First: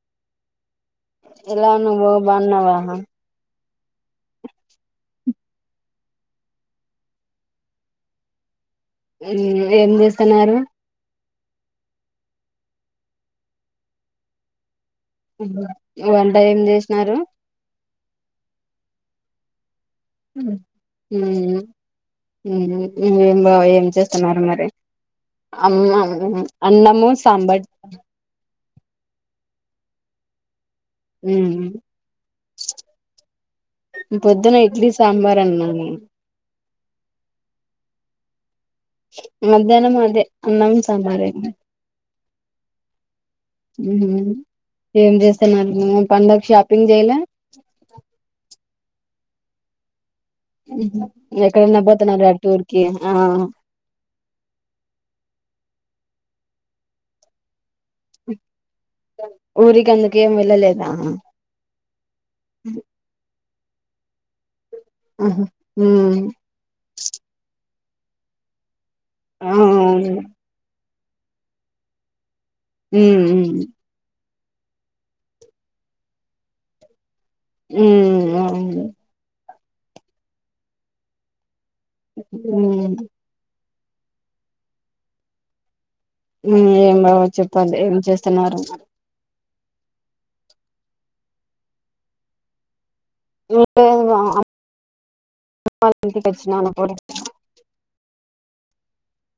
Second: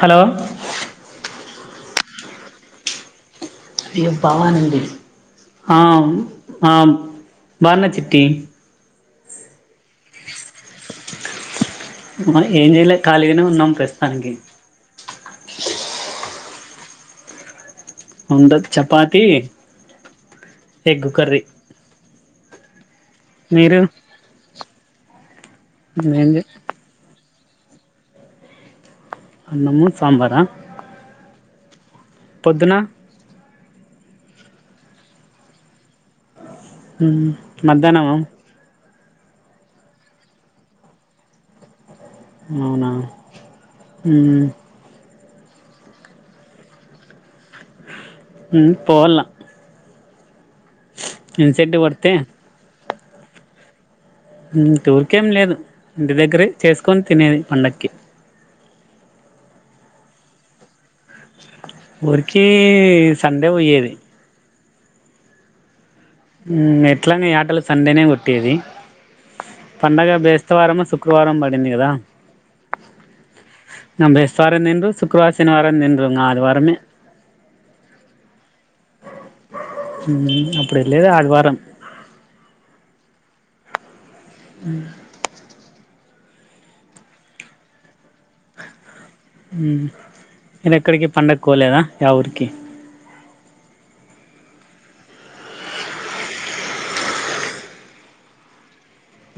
Hello ఎలాఉన్నావ్ bro బవున్నవాహ ఇగ బావానండి అవున్ ఆ బర్ల చిట్టి ఏ ఏం చేస్తున్నారు ఏం చేయలే ఖాళీగానే ఉన్నాం ప్రస్తుతానికి ఏం వంట ఏం చేసినారు ముంద చపాతి హుహు ఎగ్ కర్రీ హుహు ఏం బా మీరు ఏం చేస్తున్నారు మరి అమ్మ ఏం చే అన్నము తంబడ్ అన్నమూ సాంబార ఉ పొద్దున పొద్దున ఇడ్లీ సాంబార్ అన్నా నేను మధ్యాహ్నమా మధ్యాహ్నం అదే అన్నం సంబారే అవునా హ్మ్ ఏం చే హ్మ్మ్ పండక్ షాపింగ్ చేయలె ఊ పోల్నా ఎక్కడన్నా పడితే పోతున్నారు టూర్ కి ఆ ఉ టూర్కేం లేదు ఇంటి దగ్గర చేసుకొని తినేది పండక్కి ఊరికి అందుకేం వెళ్ళలేదా ఊరికిీ సండే పోయ్యేది ఆహా ఎట్లాగా యటలు సండేనే కొట్టేది పండగ అవును. బేస్తవారముు శు శుక్రవారం పడింది కదా ఊ వారం తిన్రు శుక్రవారం, శనివారం తిన్రు ఆది వారమే ఉ అవ్ మ్ అప్పుడు ఎళ్ళేదే ఆదివారం మ్ మ్ ఏం బావ చెప్పండి ఏం చేస్తున్నారు మ్ నేను ఎక్కడికి పండక్కోలేదా యా ఊరికి లేదు బావ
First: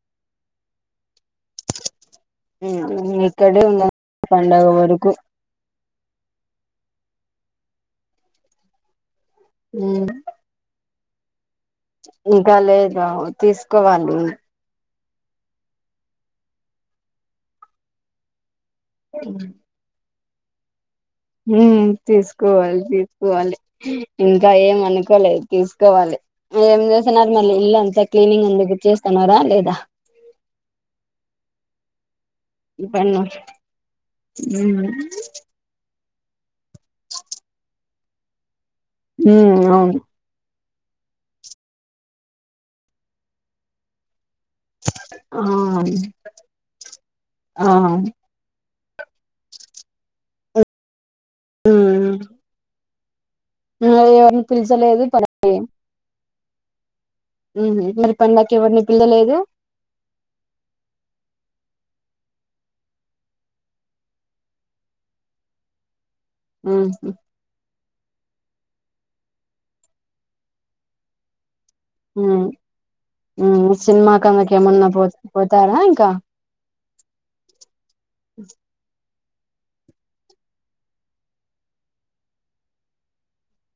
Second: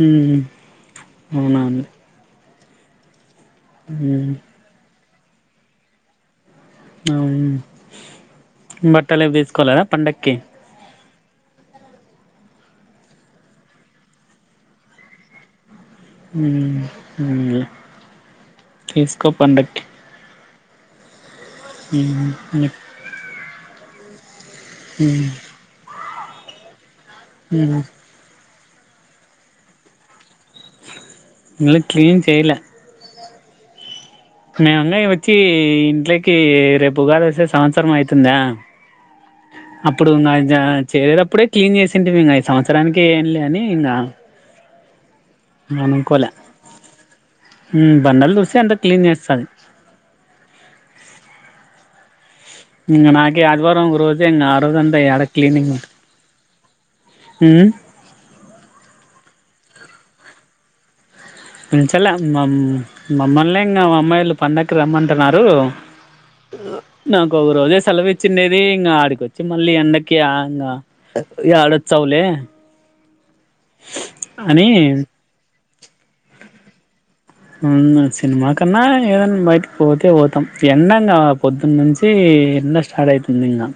మ్ హు అవునండి ఇక్కడే ఉండాలి పండగ వరకు అవును బట్టలవి దీసుకోలేద ఉమ్ పండక్కి ఇంకా లేదా తీసుకోవాలి తీస్కో పండక్కి మ్ తీసుకోవాలి తీసుకోవాలి ఇంగ ఏం అనుకోలేదు తీసుకోవాలి ఏం చేసిన్నారు మళ్ళీ ఇల్లు అంతా క్లీనింగ్ ఉంది చేస్తన్నారా లేదా మళ్ళ క్లీన్ ఇప్పన్నో మీ అన్నయ్య వచ్చి ఇంట్లోకి రేపు ఉగాది వస్తే సంవత్సరం అయితుందా ఉమ్ అవును అప్పుడు నా జ చేరేటప్పుడే క్లీన్ చేసింటిమి ఇంగ ఈ సంవత్సరానికి ఏం లే అని ఇంగ ఆ మనుకోలే ఆ మ్ బండలు దూసె అ క్లీన్ చేస్తది మ్ ఇంగ నాకే ఆదివారం ఒక రోజే ఇంగ ఆ రోజు అంతా పిలిచలేదు ఎడా క్లీనిక్ ఉ మ్ హు మరి పండక్కి ఎవరిని పిల్లలేదు పిల్చలే మమ్ మమ్మల్ని ఇంగ మా అమ్మాయిలు పండక్కి రమ్మంటున్నారు ఉహు నాకు ఒక రోజే సెలవు ఇచ్చిండే ఇంగ ఆడికొచ్చి మళ్ళీ ఎండకి ఆంగ ఎడ మ్ సినిమాకి అంగ అని కెమన్నా పో పో తారా ఇంకా మ్ సినిమా కన్నా ఏదనా బయటకి పోతే పోతాం ఎండంగా పొద్దున్న నుంచి ఎండ స్టార్ట్ అయితుంది ఇంగ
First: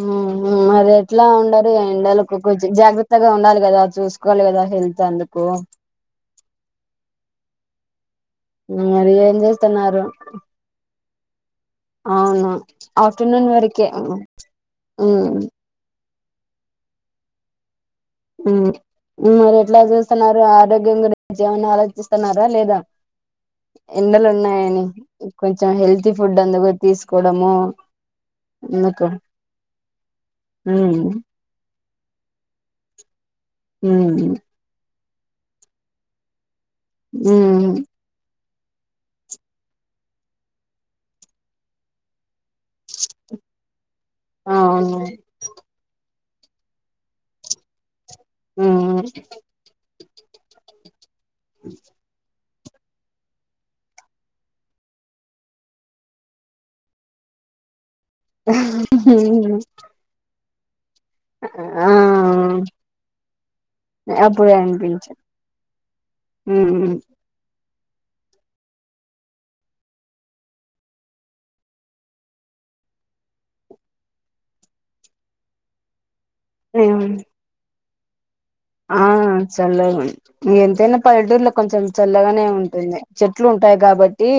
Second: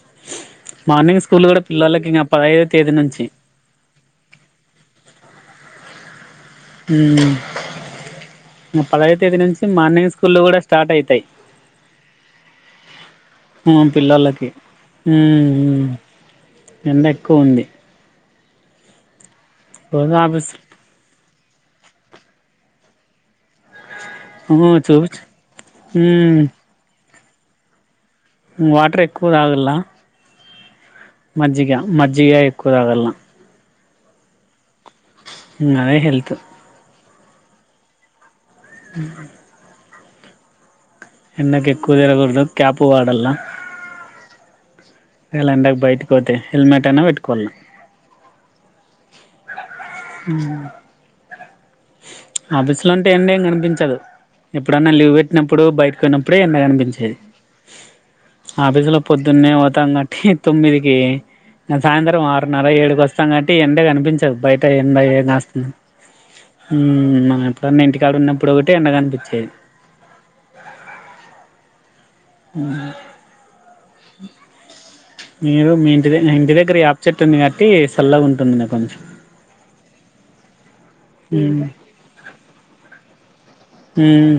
మ్ హు మరి మార్నింగ్ ఎట్లా స్కూల్ కూడా ఉండరు గ పిల్లలకి ఇంకా ఎండలకు పదహైదో కుంచెం తేదీ నుంచి జాగ్రత్తగా ఉండాలి కదా చూసుకోవాలి గదా హెల్త్ అందుకు మ్ ముప్పలయ మరి ఏం తేదీ నుంచి చేస్తున్నారు మార్నింగ్ స్కూల్లు కూడా స్టార్ట్ అవుతాయి అవును ఆఫ్టర్నూన్ వరకే ఉమ్ పిల్లలకి మ్ ఉమ్ ఎండ ఎక్కువ ఉంది మరి ఎట్లా రోజు చూస్తున్నారు ఆఫీస్ ఆరోగ్యం గు రించి ఏమన్న ఆలోచిస్తన్నారా లేదా ఎండలు ఉమ్ ఉన్నాయని చూపించు కొంచెం హెల్తీ ఫుడ్ ఉమ్ అందుగో తీసుకోడము వాటర్ ఎక్కువ తాగలా మ్ మజ్జి ఎక్కువ తాగల్నా హ్మ్ అదే హెల్త్ ఉమ్ ఉమ్ ఎండకి ఎక్కువ తగలకూడదు క్యాపు వాడల్న అవును ఇయాలా ఎండకు బయటకి పోతే హెల్మెట్ అయినా పెట్టుకోవల, ఆ అ [unintelligible] ఆఫీస్ లో ఉంటే ఎండ ఏం కనిపించదు, ఎప్పుడన్నా లీవ్ పెట్టినప్పుడు బయటకు పోయినపుడే ఎండ కానిపించేది, ఆఫీసు లో పొద్దున్నే పోతాం కట్టి తొమ్మిదికి ఆ సాయంత్రం ఆరునారా ఏడుకి వస్తాం కాబట్టి ఎండే కనిపించదు అప్పుడే బయట ఎండ ఏ అనిపించింది కాస్తుంది, [unintelligible] ఉ మన పొద్దునా ఇంటికాడ ఉన్నప్పుడు ఒకటి ఎండ కానిపించేది, మీరు మీ ఇంటి దగ్గర ఈ వేప మ్మ్ చెెట్టు ఉంది కాబట్టి సల్లగా ఉంటు ఆ చల్లగా ఎంతైనా పల్లెటూర్లో కొంచెం చల్లగానే ఉంటుంది చెట్లు ఉంటు ఉంటాయి కాబట్టి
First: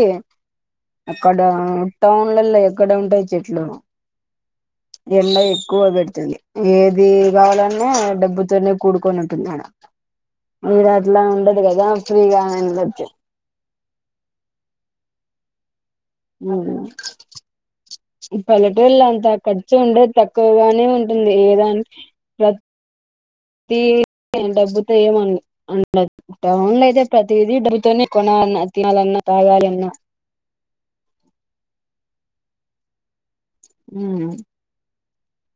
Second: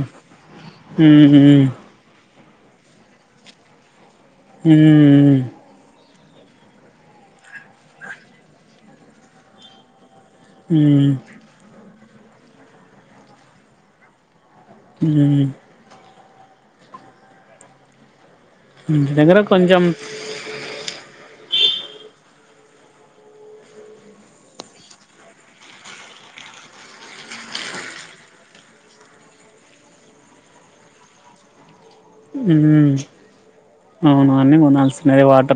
అక్కడ టౌన్లలో ఎక్కడ ఉంటాయి చెట్లు, ఎండ ఎక్కువ పెట్టి ఏది కావాలన్నా డబ్బుతోనే కూడుకొని ఉంటుంది ఆడ ఇడ అట్లా ఉండదు కదా ఫ్రీగా అన్ని వస్తాయి, ఉహు ఉ పల్లెటూళ్ళ ఇంటి అంతా దగ్గర ఖర్చు కొంచెం ఉండదు తక్కువగానే ఉంటుంది, ఏదానికి ప్ర డబ్బుతో ఏమ అ టౌన్ లో అయితే ప్రతిదీ డబ్బుతోనే కొన్నాళనా, తినాలన, తాగలనా ఉ ఉమ్ అవును అన్ని కొనాల్సినవే వాటి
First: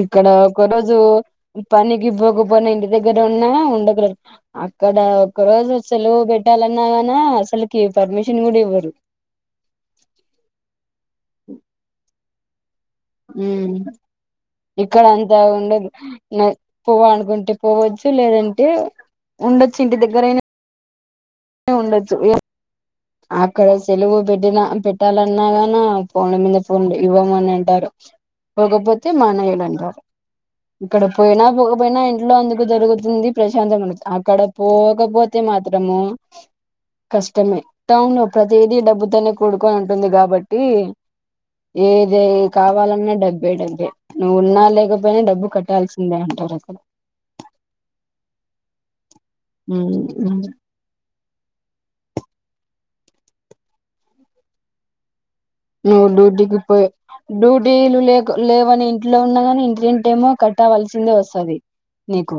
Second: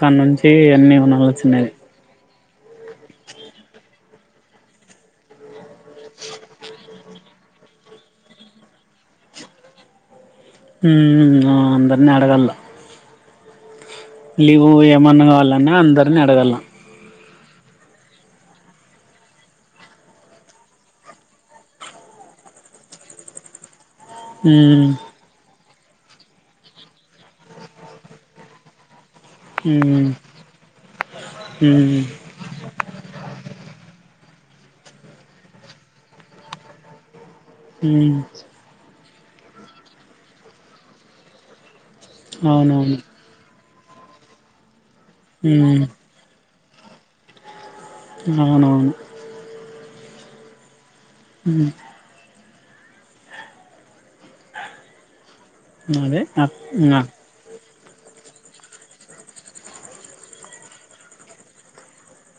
ఇక్కడ నుంచి ఒక అన్నీ రోజు కొనాల్సినది పనికినికి పోక పోన ఇంటి దగ్గర ఉన్నా ఉండగలదు అక్కడ ఒక్క రోజు సెలవు పెట్టాలన్నా, అసలుకి పర్మిషన్ కూడా ఇవరు, ఉ అందరిని అడగల ఇక్కడ ఏమన్నా అంతా కావాలన్నా ఉండదు అందరిని అడగల పోవాల్ అనుకుంటు ఉంట పోవచ్చు లేదంటే ఉండొచ్చు ఇంటి దగ్గరయినా, ఉండచ్చు అక్కడ సెలవు పెట్టిన ఉమ్ పెట్టాలన్నాగాని ఉన్న ఫోన్ లా మీద ఫోన్ లు ఇవ్వను అని అంటారు, పోకపోతే మానేయ్యలి అంటారు. ఉమ్ ఇక్కడ పోయినా ఉమ్ పోకపోయినా ఇంట్లో అందుకు జరుగుతుంది, ప్రశాంతం ఉంట అక్కడ పోకపోతే మాత్రము, కష్టమే ఉమ్ టౌన్ ప్రతిదీ డబ్బుతోనే కూడుకొని ఉంటుంది, కాబట్టి ఏది అవునవును కావాలన్నా డబ్బే డబ్బే నువ్వు ఉన్నా లేకపోయినా డబ్బు ఉమ్ కట్టాల్సిందే అంటారు. [unintelligible] అవునువును ఉ హు నువ్వు అదే డ్యూటీ అక్ కి పోయి ఇంగ నీళ్లు లే లేవని ఇంట్లో ఉన్నా కాని ఇంటి రెంట్ ఏమో కట్టవలసిందే వస్తుంది,, నీకు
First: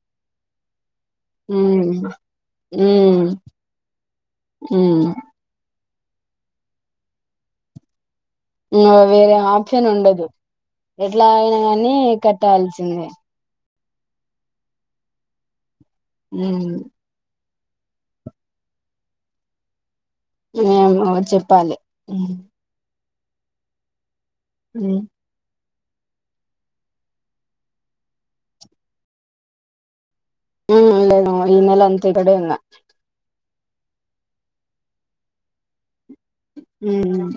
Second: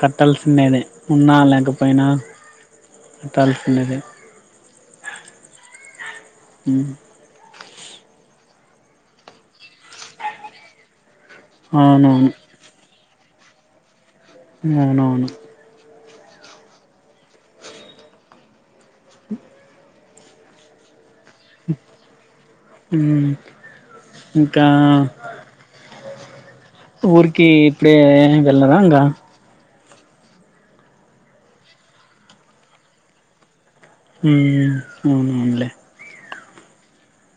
కట్టాల్సిండేది ఉన్నా ఉమ్ లేకపోయినా కట్టాల్సిందె ఉ హు వేరే ఆప్షన్ ఉండదు ఎట్లా అయినా కానీ అవునవును కట్టాల్సిందే, అవునవును హు ఏమో చెప్పాలి, ఉ ఇంకా ఊరికి ఇప్పుడే వెళ్లారా ఇంగ హ్మ్మ్ ఈ నెల అంత ఇక్కడే ఉన్న హ్మ్మ్ అవునువునులే హ్మ్మ్ అవును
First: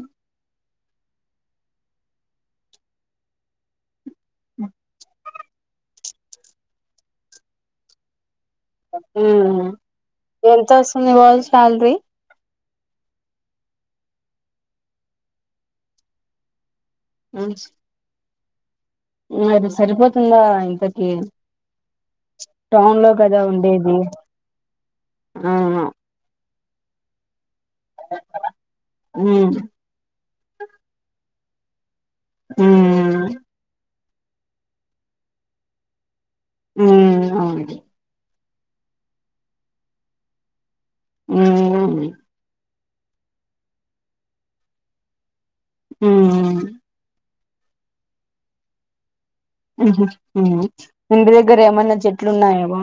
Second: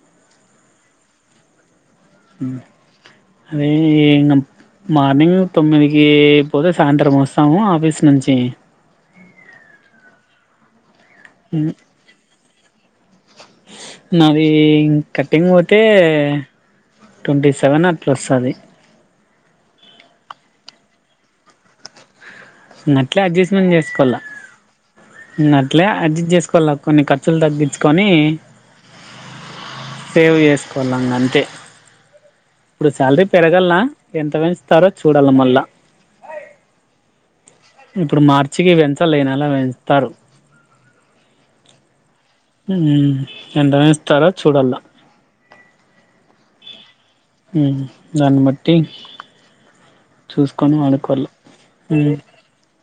ఆ అదే ఇంకా మార్నింగ్ తొమ్మిది పోతే సాయంత్రం వస్తాము ఆఫీస్ నుంచి ఎంత వస్తుంది రోజు ఉమ్ శాలరీ నాది కట్టింగ్ పోతే ట్వంటీ సెవెన్ అట్లా ఒస్తది అది సరిపోతుందా ఇంతకి టౌన్ లో నట్లే కదా అడ్జస్ట్మెంట్ ఉండేది చేసుకోవాల ఆ అట్లే అడ్జస్ట్ చేస్ కోవాల కొన్ని ఖర్చులు తగ్గించుకొని ఉమ్ సేవ్ చేసుకోవాల ఇంగ అంతే ఉమ్ ఇప్పుడు శాలరీ పెరగలా ఎంత పెంచుతారో చూడాల మళ్ళా హ్మ్మ్ అవును ఇప్పుడు మార్చికి పెంచాల ఈ నెల పెంచుతారు హ్మ్మ్ హ్మ్మ్ ఎంత పెంచుతారో చూడాలా హ్మ్మ్ ఆ హ్మ్మ్ దాన్ని బట్టి హ్మ్మ్ చూసుకొని వాడుకోవాల ఇంటి దగ్గర ఏమన్నా చెట్లు ఉన్నాయా మా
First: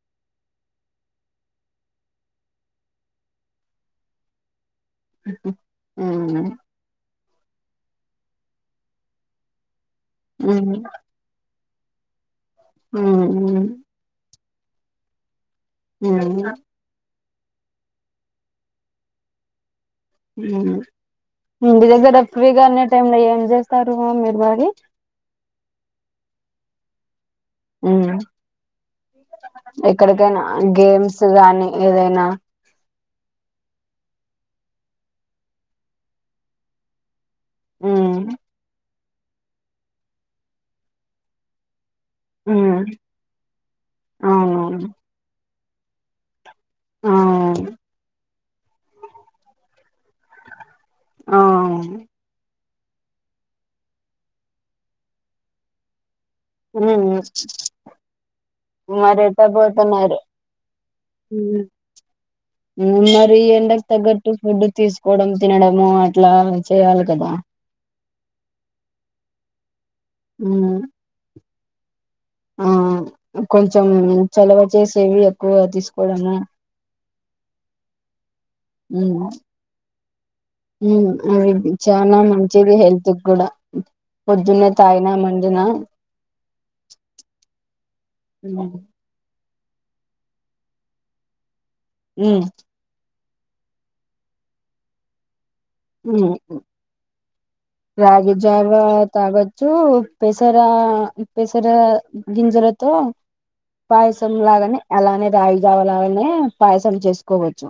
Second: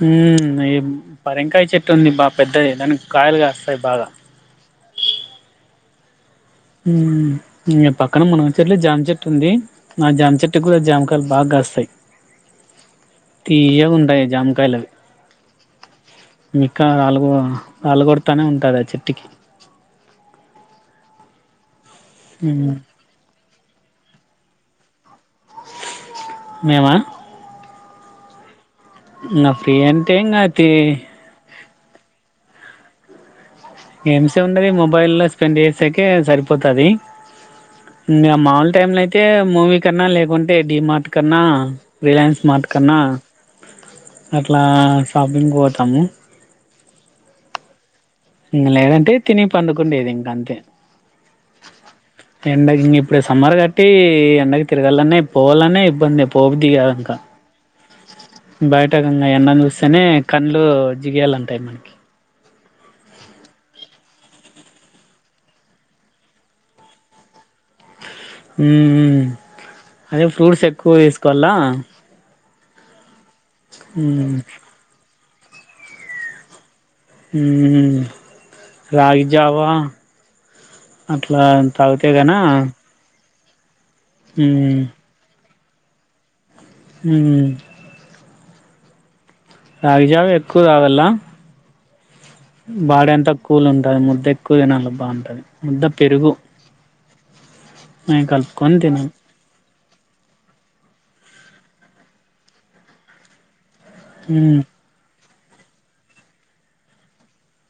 హ్మ్మ్ పరంకాయ చెట్టు ఉంది బా పెద్దది దానికి కాయలు కాస్తాయి బాగా ఆహా అవునా హ్మ్మ్ ఇంగ పక్కన మునగు చెట్లు జామ చెట్టు ఉంది ఆ జామచెట్టు కి ఉమ్ కూడా జామకాయలు బాగా కాస్తాయి ఉమ్ తియ్యగుంటాయి జామకాయలవి ఉమ్ ఇంకా రాలుగ రాలు కొడతానే ఉంటదా చెట్టుకి హ్మ్మ్ మీ ఇంటి దగ్గర ఫ్రీగా హ్మ్ ఉన్న టైమ్ లో ఏం చేస్ తరు మీరు బాగా మేమ హ్మ్మ్ ఫ్రీ అంటే ఇంగ ఎక్కడికైనా తి గేమ్స్ గానీ ఏదైనా గేమ్స్ అండి మొబైల్ లో స్పెండ్ చేసాకే సరిపోతది ఉమ్ ఇంకా మాముూలు టైమ్ లో అయితే మూవీ కన్నా లేకుంటే డిమార్ట్ కన్నా రిలయన్స్ స్మార్ట్ ఉమ్ కన్నా అట్లా అవునవును షాపింగ్ కి పోతాము ఆ ఇంగ లేదంటే తినీ పడుకుండేది ఇంకా అంతే ఆ ఎండగ ఇంగిప్పుడు సమ్మర్ కాబట్టి ఎండగ తిరగాలని పోవాలనే ఇబ్బంది ఎప్పుడు హ్మ్మ్ బయట గంగా ఎండ చూస్తేనే కండ్లు జిగేలాంటాయి ఉమ్ మనకి మరి ఎండకు తగ్గట్టు ఫుడ్ తీసుకోవడం తినడము అట్లా చేయాలి కదా. హ్మ్మ్ అదే ఫ్రూట్స్ ఉమ్ ఎక్కువ తీసుకోవాలా ఆ ఆ కొంచెం మ్మ్ చలవ చేసేవి ఎక్కువ తీసుకోవడము హ్మ్మ్ రాగి జావా హ్మ్మ్ అట్లా అది తాగితే చానా గన మంచిది హెల్త్ కూడా పొద్దున్నే మ్మ్ తాగినమం ద్దున హ్మ్మ్ హ్మ్మ్ రాగి జావా ఎక్కువ తాగలా బాడీ అంతా కూల్ ఉంటది ముద్ద ఎక్కువ తినాలి బాగుంటంది ముద్ద పెరుగు అయి కలుపుకొని రాగిజావా తినాలి తాగోత్ చూ పెసరా పెసరా గింజరతో పాయసం మ్మ్ లాగనే అలానే రాగి జావలాగానే పాయసం చేసుకోవచ్చు.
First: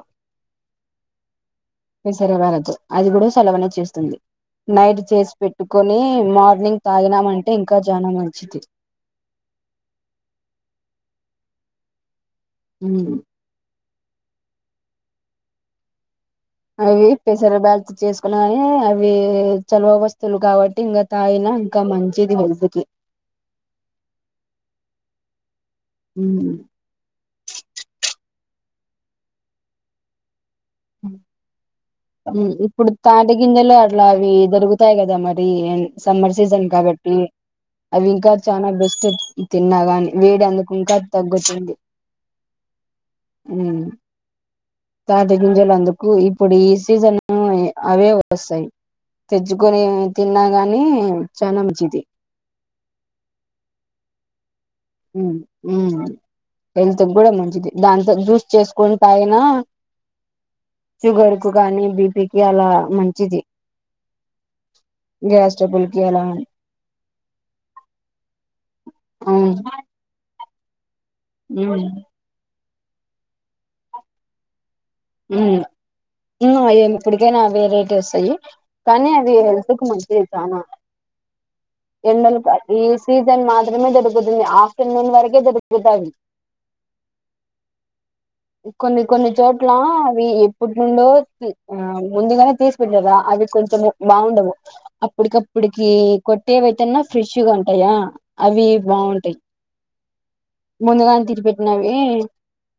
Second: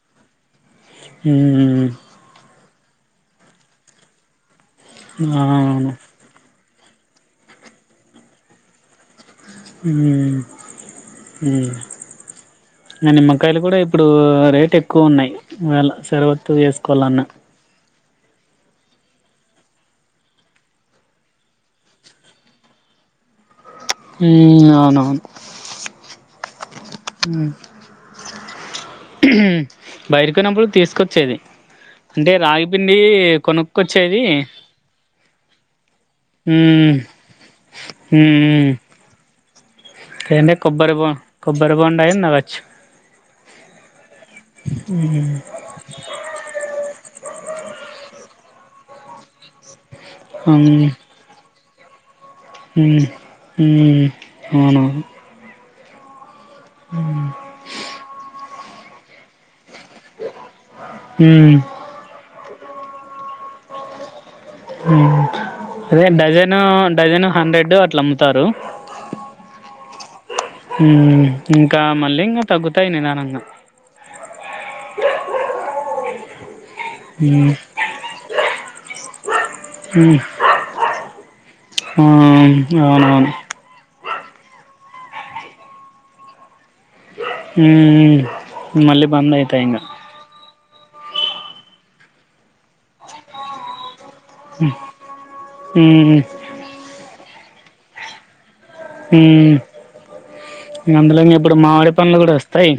హ్మ్మ్ విసరవారదు అది కూడా సలవనే చేస్తుంది. నైట్ చేసి అవును పెట్టుకొని మార్నింగ్ తాగినామంటే ఇంకా చానా మంచిది. నిమ్కాయలు కూడా ఇప్పుడు రేట్ ఎక్కువ ఉన్నాయి వేళ శర్వత అయ్యి పెసర బ్యాల్త్ చేస్ పక్కనే అవి చలవ వస్తువులు గాబట్టి ఇంగా తాగిన ఇంకా మంచిది హెల్త్ కి. అవునవును ఉ బయటకున్నప్పుడు తీసుకొచ్చేది అంటే ఇప్పుడు రాగిపిండి తాట గిందెలో అట్లా కొనుక్కొచ్చేది అవి దొరుగుతాయి కదా, మరి సమ్మర్ సీజన్ కా మ్మ్ కాబట్టి అవి ఇంకా చానా మ్మ్ బెస్ట్. గాని వేడి ఏంటే కొబ్బరి అందుకుంక బో తగ్గుతాంది. కొబ్బరి బొండాయి నవ్వచ్చు హ్మ్మ్ తాటిగీ పంజలందుకు ఇప్పుడు ఈ సీజన్ అవే వస్తాయి. తెచ్చుకొని తిన్నాగాని చాన మంచిది. అవున ఉమ్ ఉమ్ హెల్త్ క్కూడా మంచిది, దాంతో జ్యూస్ చేసుకుని తాగినా షుగర్ కు మ్మ్ కానీ, బిపికి అలా మంచిది. గ్యాస్ ట్రబుల్ కి అదే అలా డజను డజను హండ్రెడ్ అట్లా అమ్ముతారు అమ్మ్ ఇంకా మళ్ళీ ఇంకా తగ్గుతాయి నిదానంగా ఉమ్ ఇంగో అయ్యే ఇప్పటికైనా మ్మ్ వేరైటీ వస్తాయి, కానీ అది హెల్త్ కు మ్మ్ మంచిది చానా ఆ ఎండలకు ఈ అవునవును సీజన్ మాత్రమే దొరుకుతుంది. ఆ చిన్నన్ వరకె జరుగుదావి. హ కొన్ని కొన్ని చోట్ల అవీ ఇప్పుట్ నుండు ఆ ముందుగానే తీసి పెట్టారా అవి కొంచెము బాగుండవు అప్పటికప్పుటికి మ్మ్ కొట్టేవైతేన్నా ఫ్రెష్గా ఉంటాయా? అవి బాగుంటాయి, మ్మ్ అందులో ముందుగానే ఇంగ తిరి ఇప్పుడు మామిడి పెట్టినవి పండ్లు కూడా వస్తాయి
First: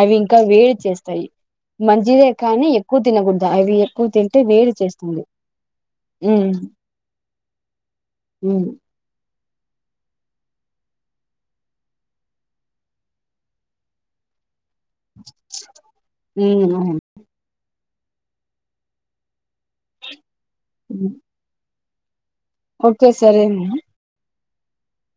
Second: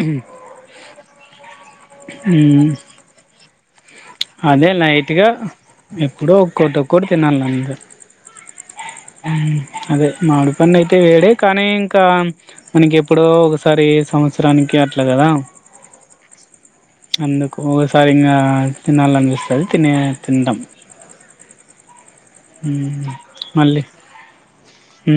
అవి ఇంకా వేడి చేస్తాయి, మంచిదే కానీ మ్మ్ ఎక్కువ తినకూడదు అవి ఎక్కువ తింటే అదే వేడి లైట్ చేస్తుంది గా ఎప్పుడ ఉమ్ ఒక్కటి ఒక్కటి తినాలి అక ఉమ్ అదే మామిడి పని అయితే వేడే కానీ ఇంకా మనకి ఎప్పుడో ఒకసారి సంవత్సరానికి అట్లా కదా ఉమ్ అవును అందుకు ఒకసారి ఇకా తినాలనిపిస్తుంది తినే తింటాం ఓకే సరేన్న అ